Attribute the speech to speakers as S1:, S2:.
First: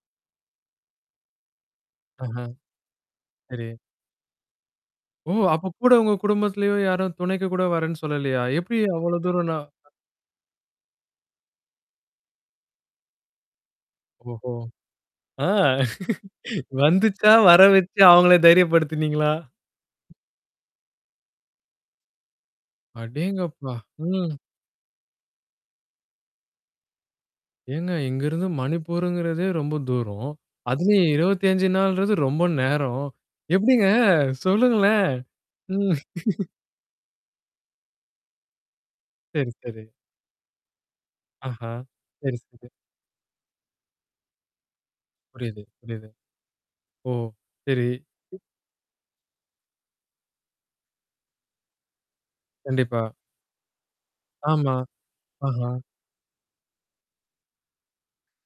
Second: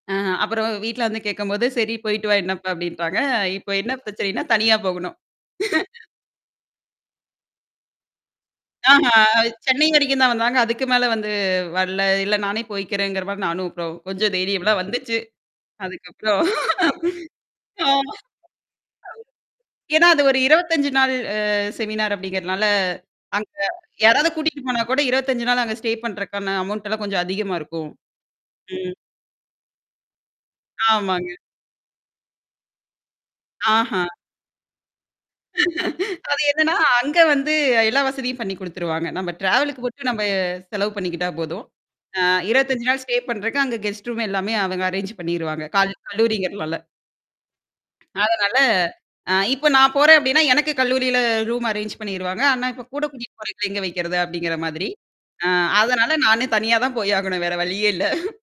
S1: அ அப்புறம் வீட்ல வந்து கேட்கும்போது, "சரி. போயிட்டு வா
S2: அஹா.
S1: என்ன இப்ப" அப்படின்டாங்க.
S2: சரி.
S1: இப்ப என்ன பிரச்சனைன்னா, தனியா போகணும்.
S2: ஓ! அப்பக் கூட உங்க குடும்பத்திலேயோ, யாரும் துணைக்குக் கூட வர்றேன்னு சொல்லலையா? எப்பிடி
S1: ஆஹா.
S2: அவ்வளோ தூரம்னா?
S1: சென்னை வரைக்கும்தான் வந்தாங்க. அதுக்கு மேல வந்து வரல்ல. இல்ல நானே போயிக்கிறேன்ங்கிற மாரி, நானும் அப்பறம் கொஞ்சம்
S2: ஓஹோ.
S1: தைரியம்லாம் வந்துச்சு.
S2: ஆ.
S1: அதுக்கப்புறம்.
S2: வந்துச்சா? வர வச்சு அவங்கள தைரியப்படுத்தினீங்களா?
S1: ஏன்னா, அது ஒரு 25 நாள் அ செமினார் அப்பிடிங்கறதால, அங்க
S2: அடேங்கப்பா!
S1: யாராவது
S2: ம்.
S1: கூட்டிட்டு போனா கூட, 25 நாள் அங்க ஸ்டே பண்றதுக்கான அமௌண்ட்டெல்லாம் கொஞ்சம் அதிகமா இருக்கும்.
S2: ஏங்க, இங்கிருந்து
S1: ம்.
S2: மணிப்புருங்கிறதே ரொம்ப தூரம். அதிலயே
S1: ஆமாங்க.
S2: 25 நாள்றது ரொம்ப நேரம். எப்பிடிங்க?
S1: ஆஹா.
S2: சொல்லுங்களேன். உம்.
S1: அது என்னன்னா, அங்க வந்து எல்லா வசதியும் பண்ணி குடுத்துடுவாங்க. நம்ப
S2: சரி,
S1: டிராவலுக்கு
S2: சரி.
S1: மட்டும் நம்ப செலவு பண்ணிக்கிட்டா போதும்.
S2: ஆஹா.
S1: அ
S2: சரி, சரி.
S1: 25 நாள் ஸ்டே பண்றதுக்கு அங்க கெஸ்ட் ரூம் எல்லாமே அவங்க அரேன்ஜ்
S2: புரியுது,
S1: பண்ணிருவாங்க. கால
S2: புரியுது.
S1: கல்லூரிங்கறதால.
S2: ஓ சரி.
S1: அதனால, அ இப்ப நான் போறேன், அப்படின்னா, எனக்குக் கல்லூரியில ரூம் அரேன்ஜ் பண்ணிருவாங்க. ஆனா, இப்ப
S2: கண்டிப்பா.
S1: கூடக் கூட்டிட்டு போறவைங்கள எங்க வைக்கிறது அப்பிடிங்கிற
S2: ஆமா.
S1: மாதிரி.
S2: ஆஹா.
S1: அதனால, நானு தனியா தான் போய் ஆகணும். வேற வழியே இல்ல.